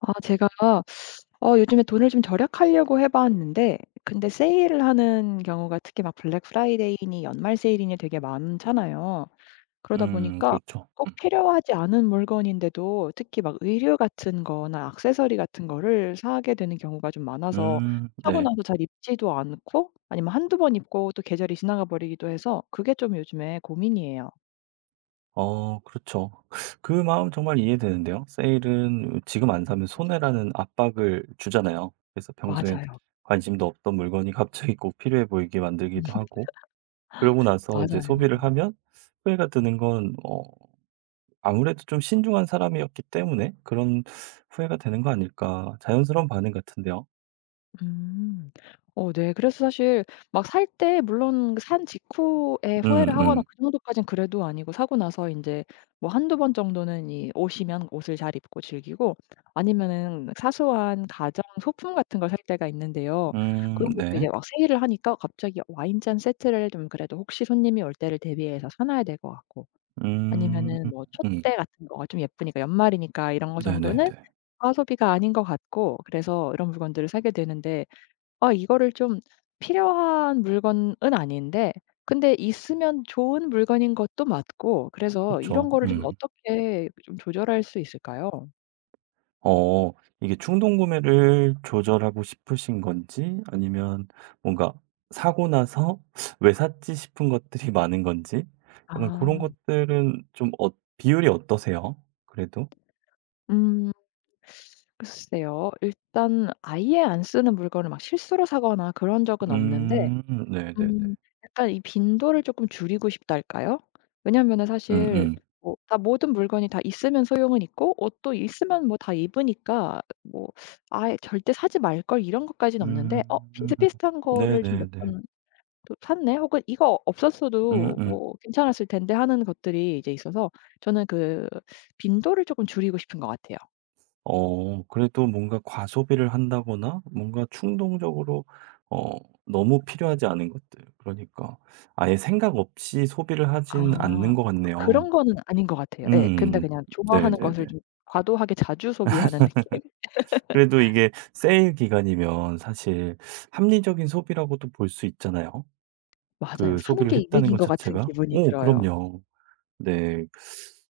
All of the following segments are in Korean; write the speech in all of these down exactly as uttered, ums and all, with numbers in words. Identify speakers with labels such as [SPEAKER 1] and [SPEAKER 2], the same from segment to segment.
[SPEAKER 1] 아 제가 어 요즘에 돈을 좀 절약하려고 해 봤는데 근데 세일을 하는 경우가 특히 막 블랙 프라이데이니 연말 세일이니 되게 많잖아요. 그러다
[SPEAKER 2] 음
[SPEAKER 1] 보니까
[SPEAKER 2] 그렇죠.
[SPEAKER 1] 꼭
[SPEAKER 2] 음.
[SPEAKER 1] 필요하지 않은 물건인데도 특히 막 의류 같은 거나 액세서리 같은 거를 사게 되는 경우가 좀 많아서
[SPEAKER 2] 음
[SPEAKER 1] 사고
[SPEAKER 2] 네.
[SPEAKER 1] 나서 잘 입지도 않고 아니면 한두 번 입고 또 계절이 지나가 버리기도 해서 그게 좀 요즘에 고민이에요.
[SPEAKER 2] 어 그렇죠. 그 마음 정말 이해되는데요. 세일은 지금 안 사면 손해라는 압박을 주잖아요. 그래서 평소엔
[SPEAKER 1] 맞아요.
[SPEAKER 2] 관심도 없던 물건이 갑자기 꼭 필요해 보이게 만들기도 하고, 그러고 나서 이제
[SPEAKER 1] 맞아요.
[SPEAKER 2] 소비를 하면 후회가 드는 건 어 아무래도 좀 신중한 사람이었기 때문에 그런 후회가 되는 거 아닐까. 자연스러운 반응 같은데요.
[SPEAKER 1] 음. 어 네. 그래서 사실 막 살 때 물론 그 산 직후에 후회를
[SPEAKER 2] 음음.
[SPEAKER 1] 하거나
[SPEAKER 2] 음
[SPEAKER 1] 그 정도까진 그래도 아니고 사고 나서 인제 뭐 한두 번 정도는 이 옷이면 옷을 잘 입고 즐기고 아니면은 사소한 가전 소품 같은 걸 살 때가 있는데요.
[SPEAKER 2] 음,
[SPEAKER 1] 그런 것도 이제
[SPEAKER 2] 네.
[SPEAKER 1] 막 세일을 하니까 갑자기 와인잔 세트를 좀 그래도 혹시 손님이 올 때를 대비해서 사 놔야 될 것 같고
[SPEAKER 2] 음.
[SPEAKER 1] 아니면은 뭐
[SPEAKER 2] 음.
[SPEAKER 1] 촛대 같은 거가 좀 예쁘니까 연말이니까 이런 거
[SPEAKER 2] 네네네.
[SPEAKER 1] 정도는 과소비가 아닌 것 같고, 그래서 이런 물건들을 사게 되는데 아 이거를 좀 필요한 물건은 아닌데 근데 있으면 좋은 물건인 것도 맞고, 그래서
[SPEAKER 2] 그렇죠.
[SPEAKER 1] 이런 거를 좀
[SPEAKER 2] 음.
[SPEAKER 1] 어떻게 좀 조절할 수 있을까요?
[SPEAKER 2] 어 이게 충동 구매를 조절하고 싶으신 건지, 아니면 뭔가 사고 나서 '왜 샀지?' 싶은 것들이 많은 건지, 약간 그런
[SPEAKER 1] 아.
[SPEAKER 2] 것들은 좀 어 비율이 어떠세요? 그래도?
[SPEAKER 1] 음. 글쎄요. 일단 아예 안 쓰는 물건을 막 실수로 사거나 그런 적은 없는데
[SPEAKER 2] 음
[SPEAKER 1] 음.
[SPEAKER 2] 네네네.
[SPEAKER 1] 약간 이 빈도를 쪼끔 줄이고 싶달까요? 왜냐하면은 사실
[SPEAKER 2] 음음.
[SPEAKER 1] 뭐 다 모든 물건이 다 있으면 소용은 있고 옷도 있으면 뭐 다 입으니까 뭐 '아예 절대 사지 말걸.' 이런 것까지는
[SPEAKER 2] 음.
[SPEAKER 1] 없는데 어
[SPEAKER 2] 음,
[SPEAKER 1] 비슷비슷한 거를 좀 몇
[SPEAKER 2] 네네네.
[SPEAKER 1] 번 또 샀네 혹은 '이거 없었어도
[SPEAKER 2] 음음.
[SPEAKER 1] 뭐 괜찮았을 텐데.' 하는 것들이 이제 있어서 저는 그 빈도를 쪼끔 줄이고 싶은 것 같아요.
[SPEAKER 2] 어 그래도 뭔가 과소비를 한다거나 뭔가 충동적으로 어 너무 필요하지 않은 것들, 그러니까 아예 생각 없이 소비를 하진 않는
[SPEAKER 1] 아.
[SPEAKER 2] 것 같네요.
[SPEAKER 1] 그런 거는 아닌 것 같아요. 예. 근데
[SPEAKER 2] 음.
[SPEAKER 1] 그냥 좋아하는
[SPEAKER 2] 네네네.
[SPEAKER 1] 것을 좀 과도하게 자주 소비하는 느낌?
[SPEAKER 2] 그래도 이게 세일 기간이면 사실 합리적인 소비라고도 볼 수 있잖아요,
[SPEAKER 1] 맞아요.
[SPEAKER 2] 그
[SPEAKER 1] 사는
[SPEAKER 2] 소비를
[SPEAKER 1] 게
[SPEAKER 2] 했다는
[SPEAKER 1] 이득인
[SPEAKER 2] 것
[SPEAKER 1] 것 같은
[SPEAKER 2] 자체가.
[SPEAKER 1] 기분이
[SPEAKER 2] 오,
[SPEAKER 1] 들어요.
[SPEAKER 2] 그럼요. 네.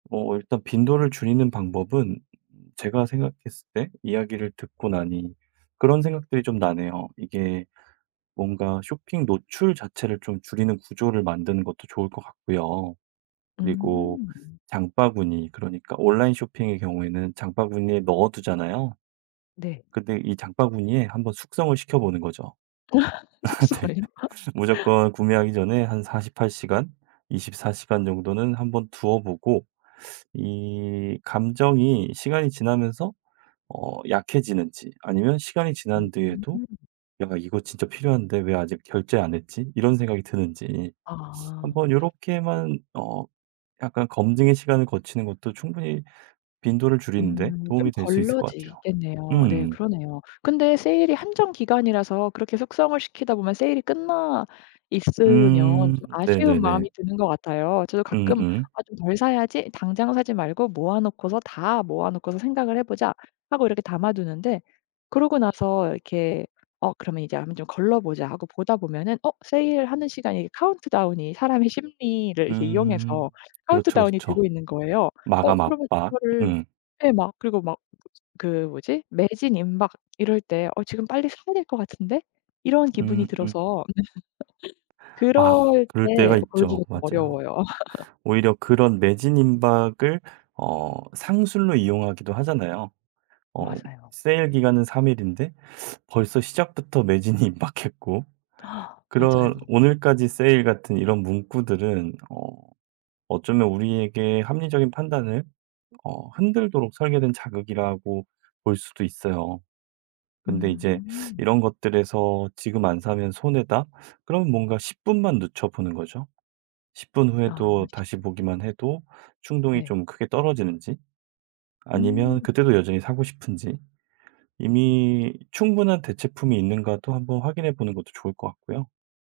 [SPEAKER 2] 어 일단 빈도를 줄이는 방법은, 제가 생각했을 때 이야기를 듣고 나니 그런 생각들이 좀 나네요. 이게 뭔가 쇼핑 노출 자체를 좀 줄이는 구조를 만드는 것도 좋을 것 같고요. 그리고
[SPEAKER 1] 음.
[SPEAKER 2] 장바구니, 그러니까 온라인 쇼핑의 경우에는 장바구니에 넣어 두잖아요.
[SPEAKER 1] 네.
[SPEAKER 2] 근데 이 장바구니에 한번 숙성을 시켜 보는 거죠. 네.
[SPEAKER 1] 속성을. 요
[SPEAKER 2] 무조건 구매하기 전에 한 48 시간, 24 시간 정도는 한번 두어 보고, 이 감정이 시간이 지나면서 어 약해지는지, 아니면 시간이 지난 뒤에도
[SPEAKER 1] 음.
[SPEAKER 2] '야 이거 진짜 필요한데 왜 아직 결제 안 했지?' 이런 생각이 드는지,
[SPEAKER 1] 아.
[SPEAKER 2] 한번 요렇게만 어 약간 검증의 시간을 거치는 것도 충분히 빈도를 줄이는 데
[SPEAKER 1] 음 좀
[SPEAKER 2] 도움이 될 수 있을 것 같아요.
[SPEAKER 1] 걸러지겠네요. 네
[SPEAKER 2] 음.
[SPEAKER 1] 그러네요. 근데 세일이 한정 기간이라서 그렇게 숙성을 시키다 보면 세일이 끝나 있으면
[SPEAKER 2] 음.
[SPEAKER 1] 좀 아쉬운
[SPEAKER 2] 네네네.
[SPEAKER 1] 마음이 드는 것 같아요. 저도 가끔
[SPEAKER 2] 음음.
[SPEAKER 1] '아 좀 덜 사야지. 당장 사지 말고 모아 놓고서 다 모아 놓고서 생각을 해 보자.' 하고 이렇게 담아 두는데 그러고 나서 이렇게 '어 그러면 이제 한번 좀 걸러 보자.' 하고 보다 보면은 어 세일하는 시간에 이게 카운트다운이 사람의 심리를
[SPEAKER 2] 음.
[SPEAKER 1] 이렇게 이용해서
[SPEAKER 2] 음. 그렇죠,
[SPEAKER 1] 카운트다운이 되고
[SPEAKER 2] 그렇죠.
[SPEAKER 1] 있는 거예요. 어
[SPEAKER 2] 마감
[SPEAKER 1] 그러면
[SPEAKER 2] 압박.
[SPEAKER 1] 이거를
[SPEAKER 2] 음.
[SPEAKER 1] 예 막 그리고 막 그 뭐지? 매진 임박 이럴 때 '어 지금 빨리 사야 될 것 같은데?' 이런 기분이
[SPEAKER 2] 음음.
[SPEAKER 1] 들어서
[SPEAKER 2] 아,
[SPEAKER 1] 그럴
[SPEAKER 2] 그럴
[SPEAKER 1] 때
[SPEAKER 2] 때가
[SPEAKER 1] 고르기가
[SPEAKER 2] 있죠.
[SPEAKER 1] 좀
[SPEAKER 2] 맞아요.
[SPEAKER 1] 어려워요.
[SPEAKER 2] 오히려 그런 매진 임박을 어 상술로 이용하기도 하잖아요. 어
[SPEAKER 1] 맞아요.
[SPEAKER 2] 세일 기간은 삼 일 일인데 벌써 시작부터 매진이 임박했고, 그런
[SPEAKER 1] 맞아요.
[SPEAKER 2] "오늘까지 세일" 같은 이런 문구들은 어 어쩌면 우리에게 합리적인 판단을 어 흔들도록 설계된 자극이라고 볼 수도 있어요. 근데 이제
[SPEAKER 1] 음.
[SPEAKER 2] 이런 것들에서 '지금 안 사면 손해다.' 그럼 뭔가 10 분만 늦춰 보는 거죠. 십 분
[SPEAKER 1] 아
[SPEAKER 2] 후에도
[SPEAKER 1] 쉽
[SPEAKER 2] 다시 보기만 해도 충동이
[SPEAKER 1] 네.
[SPEAKER 2] 좀 크게 떨어지는지,
[SPEAKER 1] 음.
[SPEAKER 2] 아니면 그때도 여전히 사고 싶은지, 이미 충분한 대체품이 있는가도 한번 확인해 보는 것도 좋을 것 같고요.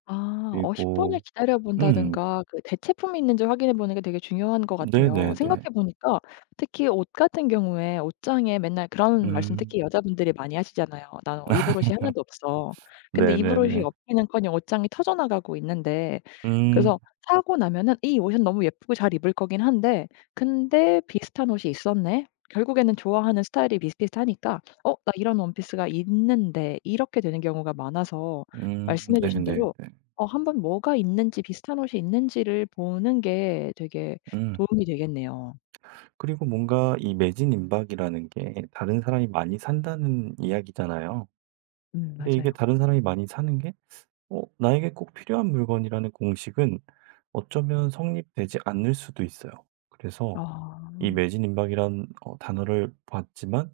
[SPEAKER 1] 아 어 십 분을
[SPEAKER 2] 그리고
[SPEAKER 1] 기다려
[SPEAKER 2] 음
[SPEAKER 1] 본다든가 그 대체품이 있는지 확인해 보는 게 되게 중요한 것 같아요.
[SPEAKER 2] 네네네.
[SPEAKER 1] 생각해 보니까 특히 옷 같은 경우에 옷장에 맨날 그런 말씀
[SPEAKER 2] 음.
[SPEAKER 1] 특히 여자분들이 많이 하시잖아요. "나는 어 입을 옷이 하나도 없어." 근데 입을 옷이
[SPEAKER 2] 네네네.
[SPEAKER 1] 없기는커녕 옷장이 터져 나가고 있는데
[SPEAKER 2] 음.
[SPEAKER 1] 그래서 사고 나면은 '이 옷은 너무 예쁘고 잘 입을 거긴 한데 근데 비슷한 옷이 있었네.' 결국에는 좋아하는 스타일이 비슷비슷하니까 '어 나 이런 원피스가 있는데.' 이렇게 되는 경우가 많아서
[SPEAKER 2] 음
[SPEAKER 1] 말씀해 주신
[SPEAKER 2] 네네네.
[SPEAKER 1] 대로 어 한번 뭐가 있는지 비슷한 옷이 있는지를 보는 게 되게
[SPEAKER 2] 음.
[SPEAKER 1] 도움이 되겠네요.
[SPEAKER 2] 그리고 뭔가 이 매진 임박이라는 게 다른 사람이 많이 산다는 이야기잖아요.
[SPEAKER 1] 음
[SPEAKER 2] 근데 이게
[SPEAKER 1] 맞아요.
[SPEAKER 2] 다른 사람이 많이 사는 게 어 나에게 꼭 필요한 물건이라는 공식은 어쩌면 성립되지 않을 수도 있어요. 그래서 이
[SPEAKER 1] 아.
[SPEAKER 2] 매진임박이란 어 단어를 봤지만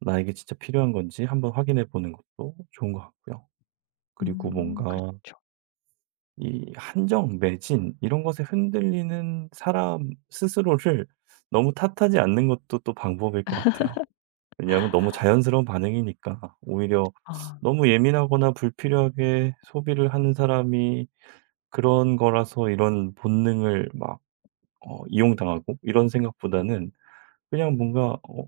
[SPEAKER 2] 나에게 진짜 필요한 건지 한번 확인해 보는 것도 좋은 것 같고요. 그리고
[SPEAKER 1] 음.
[SPEAKER 2] 뭔가
[SPEAKER 1] 그렇죠.
[SPEAKER 2] 이 한정, 매진 이런 것에 흔들리는 사람 스스로를 너무 탓하지 않는 것도 또 방법일 것 같아요. 왜냐하면 너무 자연스러운 반응이니까, 오히려
[SPEAKER 1] 아.
[SPEAKER 2] 너무 예민하거나 불필요하게 소비를 하는 사람이 그런 거라서, 이런 본능을 막 어 이용당하고 이런 생각보다는 그냥 뭔가 어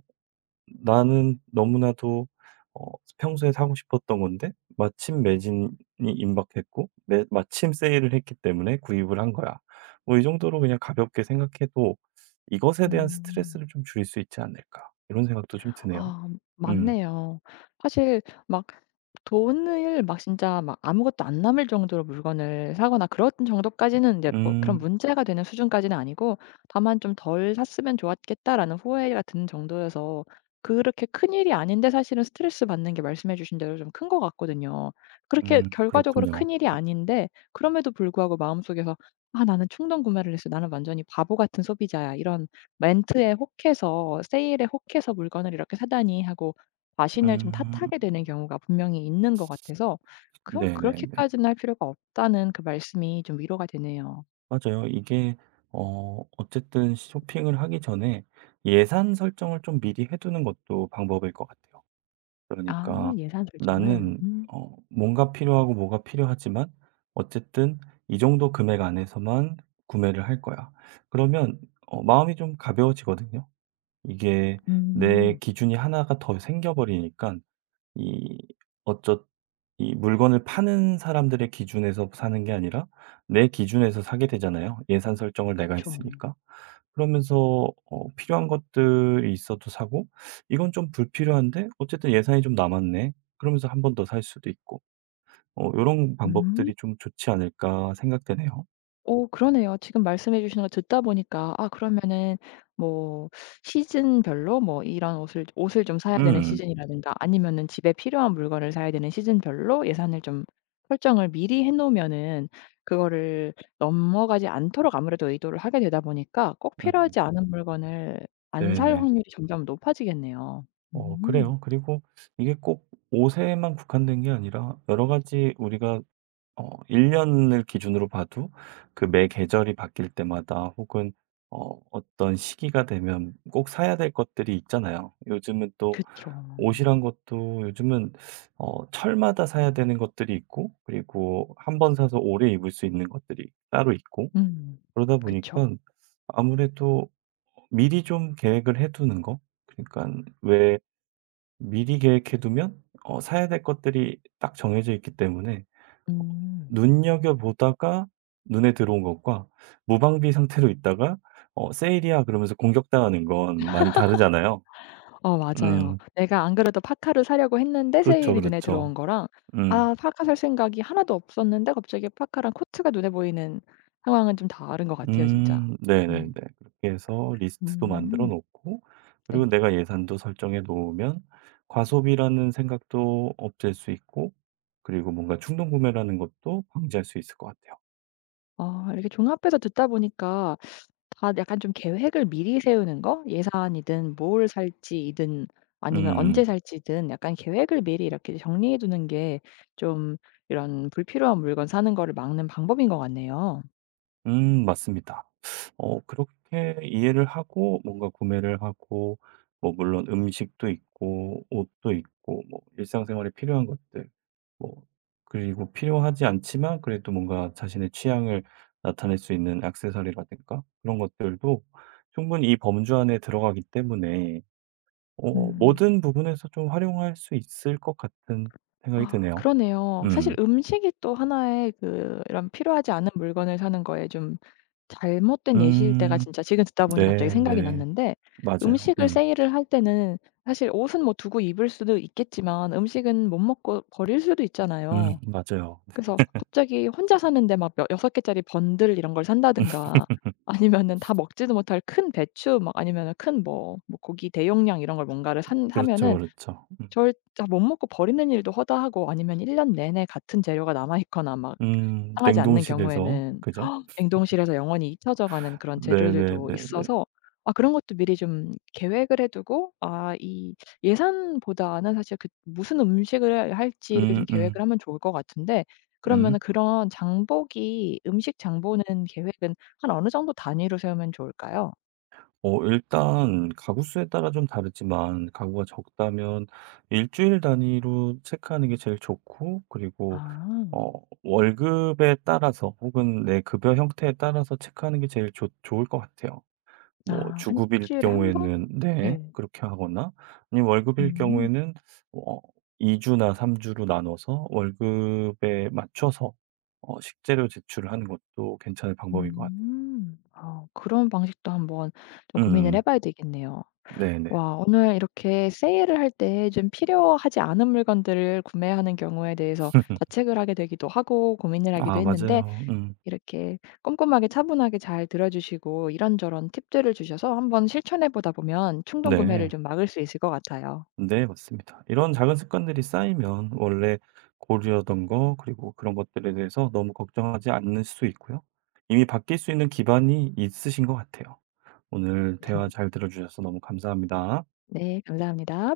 [SPEAKER 2] 나는 너무나도 어 평소에 사고 싶었던 건데 마침 매진이 임박했고 매 마침 세일을 했기 때문에 구입을 한 거야. 뭐 이 정도로 그냥 가볍게 생각해도 '이것에 대한
[SPEAKER 1] 음.
[SPEAKER 2] 스트레스를 좀 줄일 수 있지 않을까.' 이런 생각도 좀 드네요.
[SPEAKER 1] 아
[SPEAKER 2] 음.
[SPEAKER 1] 맞네요. 사실 막 돈을 막 진짜 막 아무것도 안 남을 정도로 물건을 사거나 그런 정도까지는 이제 뭐 그런
[SPEAKER 2] 음.
[SPEAKER 1] 문제가 되는 수준까지는 아니고 다만 좀 '덜 샀으면 좋았겠다.'라는 후회가 드는 정도여서 그렇게 큰일이 아닌데 사실은 스트레스 받는 게 말씀해 주신 대로 좀 큰 것 같거든요. 그렇게
[SPEAKER 2] 음.
[SPEAKER 1] 결과적으로
[SPEAKER 2] 그렇군요.
[SPEAKER 1] 큰일이
[SPEAKER 2] 음.
[SPEAKER 1] 아닌데 그럼에도 불구하고 마음속에서 '아 나는 충동 구매를 했어. 나는 완전히 바보 같은 소비자야.' 이런 렌트에 혹해서 세일에 혹해서 물건을 이렇게 사다니 하고 자신을 좀
[SPEAKER 2] 음.
[SPEAKER 1] 탓하게 되는 경우가 분명히 있는 것 같아서 그럼
[SPEAKER 2] 네네네.
[SPEAKER 1] 그렇게까지는 할 필요가 없다는 그 말씀이 좀 위로가 되네요.
[SPEAKER 2] 맞아요. 이게 어 어쨌든 쇼핑을 하기 전에 예산 설정을 좀 미리 해 두는 것도 방법일 것 같아요.
[SPEAKER 1] 아
[SPEAKER 2] 그러니까
[SPEAKER 1] 예산 설정을.
[SPEAKER 2] 나는
[SPEAKER 1] 음.
[SPEAKER 2] 어 뭔가 필요하고 뭐가 필요하지만 어쨌든 이 정도 금액 안에서만 구매를 할 거야. 그러면 어 마음이 좀 가벼워지거든요. 이게 내
[SPEAKER 1] 음.
[SPEAKER 2] 기준이 하나가 더 생겨버리니까, 이 어쩌 이 물건을 파는 사람들의 기준에서 사는 게 아니라 내 기준에서 사게 되잖아요. 예산 설정을 내가
[SPEAKER 1] 그쵸.
[SPEAKER 2] 했으니까. 그러면서 어 필요한 것들이 있어도 사고, '이건 좀 불필요한데 어쨌든 예산이 좀 남았네.' 그러면서 한 번 더 살 수도 있고, 어런
[SPEAKER 1] 음.
[SPEAKER 2] 방법들이 좀 좋지 않을까 생각되네요.
[SPEAKER 1] 오, 그러네요. 지금 말씀해 주시는 걸 듣다 보니까 아 그러면은 뭐 시즌별로 뭐 이런 옷을 옷을 좀 사야 되는
[SPEAKER 2] 음.
[SPEAKER 1] 시즌이라든가 아니면은 집에 필요한 물건을 사야 되는 시즌별로 예산을 좀 설정을 미리 해 놓으면은 그거를 넘어가지 않도록 아무래도 의도를 하게 되다 보니까 꼭 필요하지
[SPEAKER 2] 음.
[SPEAKER 1] 않은 물건을 안 살
[SPEAKER 2] 네네.
[SPEAKER 1] 확률이 점점 높아지겠네요.
[SPEAKER 2] 어
[SPEAKER 1] 음.
[SPEAKER 2] 그래요. 그리고 이게 꼭 옷에만 국한된 게 아니라 여러 가지, 우리가 어 일 년 년을 기준으로 봐도 그 매 계절이 바뀔 때마다, 혹은 어 어떤 시기가 되면 꼭 사야 될 것들이 있잖아요. 요즘은 또
[SPEAKER 1] 그쵸.
[SPEAKER 2] 옷이란 것도 요즘은 어 철마다 사야 되는 것들이 있고, 그리고 한번 사서 오래 입을 수 있는 것들이 따로 있고,
[SPEAKER 1] 음.
[SPEAKER 2] 그러다 보니까
[SPEAKER 1] 그쵸.
[SPEAKER 2] 아무래도 미리 좀 계획을 해 두는 거, 그러니까 왜 미리 계획해 두면 어 사야 될 것들이 딱 정해져 있기 때문에, 어
[SPEAKER 1] 음.
[SPEAKER 2] 눈여겨 보다가 눈에 들어온 것과 무방비 상태로 있다가 어 "세일이야." 그러면서 공격당하는 건 많이 다르잖아요.
[SPEAKER 1] 어 맞아요.
[SPEAKER 2] 음.
[SPEAKER 1] 내가 안 그래도 파카를 사려고 했는데
[SPEAKER 2] 그렇죠,
[SPEAKER 1] 세일이 눈에 들어온
[SPEAKER 2] 그렇죠.
[SPEAKER 1] 거랑
[SPEAKER 2] 음.
[SPEAKER 1] 아 파카 살 생각이 하나도 없었는데 갑자기 파카랑 코트가 눈에 보이는 상황은 좀 다른 것 같아요 진짜.
[SPEAKER 2] 음 네네네.
[SPEAKER 1] 음.
[SPEAKER 2] 그렇게 해서 리스트도 만들어
[SPEAKER 1] 음.
[SPEAKER 2] 놓고 그리고
[SPEAKER 1] 네.
[SPEAKER 2] 내가 예산도 설정해 놓으면, 과소비라는 생각도 없앨 수 있고, 그리고 뭔가 충동 구매라는 것도 방지할 수 있을 것 같아요.
[SPEAKER 1] 아 이렇게 종합해서 듣다 보니까 다 약간 좀 계획을 미리 세우는 거? 예산이든 뭘 살지이든 아니면 언제
[SPEAKER 2] 음.
[SPEAKER 1] 살지든 약간 계획을 미리 이렇게 정리해 두는 게 좀 이런 불필요한 물건 사는 거를 막는 방법인 것 같네요.
[SPEAKER 2] 음 맞습니다. 어 그렇게 이해를 하고 뭔가 구매를 하고, 뭐 물론 음식도 있고 옷도 있고 뭐 일상생활에 필요한 것들, 뭐 그리고 필요하지 않지만 그래도 뭔가 자신의 취향을 나타낼 수 있는 액세서리라든가 그런 것들도 충분히 이 범주 안에 들어가기 때문에 어
[SPEAKER 1] 음.
[SPEAKER 2] 모든 부분에서 좀 활용할 수 있을 것 같은 생각이
[SPEAKER 1] 아
[SPEAKER 2] 드네요.
[SPEAKER 1] 그러네요. 사실
[SPEAKER 2] 음.
[SPEAKER 1] 음식이 또 하나의 그 이런 필요하지 않은 물건을 사는 거에 좀 잘못된 예시일 때가
[SPEAKER 2] 음.
[SPEAKER 1] 진짜 지금 듣다 보니 갑자기 생각이
[SPEAKER 2] 네네.
[SPEAKER 1] 났는데
[SPEAKER 2] 맞아요.
[SPEAKER 1] 음식을
[SPEAKER 2] 음.
[SPEAKER 1] 세일을 할 때는 사실 옷은 뭐 두고 입을 수도 있겠지만 음식은 못 먹고 버릴 수도
[SPEAKER 2] 음
[SPEAKER 1] 있잖아요.
[SPEAKER 2] 맞아요.
[SPEAKER 1] 그래서 갑자기 혼자 사는데 막여6 개짜리 번들 이런 걸 산다든가 아니면은 다 먹지도 못할 큰 배추 막 아니면은 큰 뭐 뭐 고기 대용량 이런 걸 뭔가를 산
[SPEAKER 2] 그렇죠,
[SPEAKER 1] 사면은
[SPEAKER 2] 그렇죠. 음.
[SPEAKER 1] 절 다 못 먹고 버리는 일도 허다하고 아니면 일 년 내내 같은 재료가 남아 있거나 막
[SPEAKER 2] 음.
[SPEAKER 1] 상하지 않는
[SPEAKER 2] 냉동실에서
[SPEAKER 1] 경우에는
[SPEAKER 2] 그죠?
[SPEAKER 1] 냉동실에서 영원히 잊혀져 가는 그런 재료들도
[SPEAKER 2] 네네네네.
[SPEAKER 1] 있어서 아 그런 것도 미리 좀 계획을 해 두고 아 이 예산보다는 사실 그 무슨 음식을 할지를 좀
[SPEAKER 2] 음음.
[SPEAKER 1] 계획을
[SPEAKER 2] 음.
[SPEAKER 1] 하면 좋을 것 같은데
[SPEAKER 2] 음, 음.
[SPEAKER 1] 그러면은 그런 장보기 음식 장보는 계획은 한 어느 정도 단위로 세우면 좋을까요?
[SPEAKER 2] 어 일단 가구 수에 따라 좀 다르지만, 가구가 적다면 일 주일 단위로 체크하는 게 제일 좋고, 그리고
[SPEAKER 1] 아.
[SPEAKER 2] 어 월급에 따라서 혹은 내 급여 형태에 따라서 체크하는 게 제일 좋 좋을 것 같아요. 뭐
[SPEAKER 1] 아
[SPEAKER 2] 주급일
[SPEAKER 1] 주일에 한 번?
[SPEAKER 2] 경우에는 네
[SPEAKER 1] 네.
[SPEAKER 2] 그렇게 하거나, 아니면 월급일
[SPEAKER 1] 음.
[SPEAKER 2] 경우에는 어 2 주나 3 주로 나눠서 월급에 맞춰서 어 식재료 제출을 하는 것도 괜찮을 방법인 것 같아요.
[SPEAKER 1] 음. 아 그런 방식도 한번 좀 고민을 해
[SPEAKER 2] 음.
[SPEAKER 1] 봐야 되겠네요.
[SPEAKER 2] 네네.
[SPEAKER 1] 와 오늘 이렇게 세일을 할 때 좀 필요하지 않은 물건들을 구매하는 경우에 대해서 자책을 하게 되기도 하고 고민을 하기도
[SPEAKER 2] 아,
[SPEAKER 1] 했는데
[SPEAKER 2] 맞아요. 음.
[SPEAKER 1] 이렇게 꼼꼼하게 차분하게 잘 들어 주시고 이런저런 팁들을 주셔서 한번 실천해 보다 보면 충동 구매를
[SPEAKER 2] 네.
[SPEAKER 1] 좀 막을 수 있을 것 같아요.
[SPEAKER 2] 네, 맞습니다. 이런 작은 습관들이 쌓이면 원래 고르려던 거, 그리고 그런 것들에 대해서 너무 걱정하지 않을 수 있고요. 이미 바뀔 수 있는 기반이 있으신 것 같아요. 오늘 대화 잘 들어 주셔서 너무 감사합니다.
[SPEAKER 1] 네 감사합니다.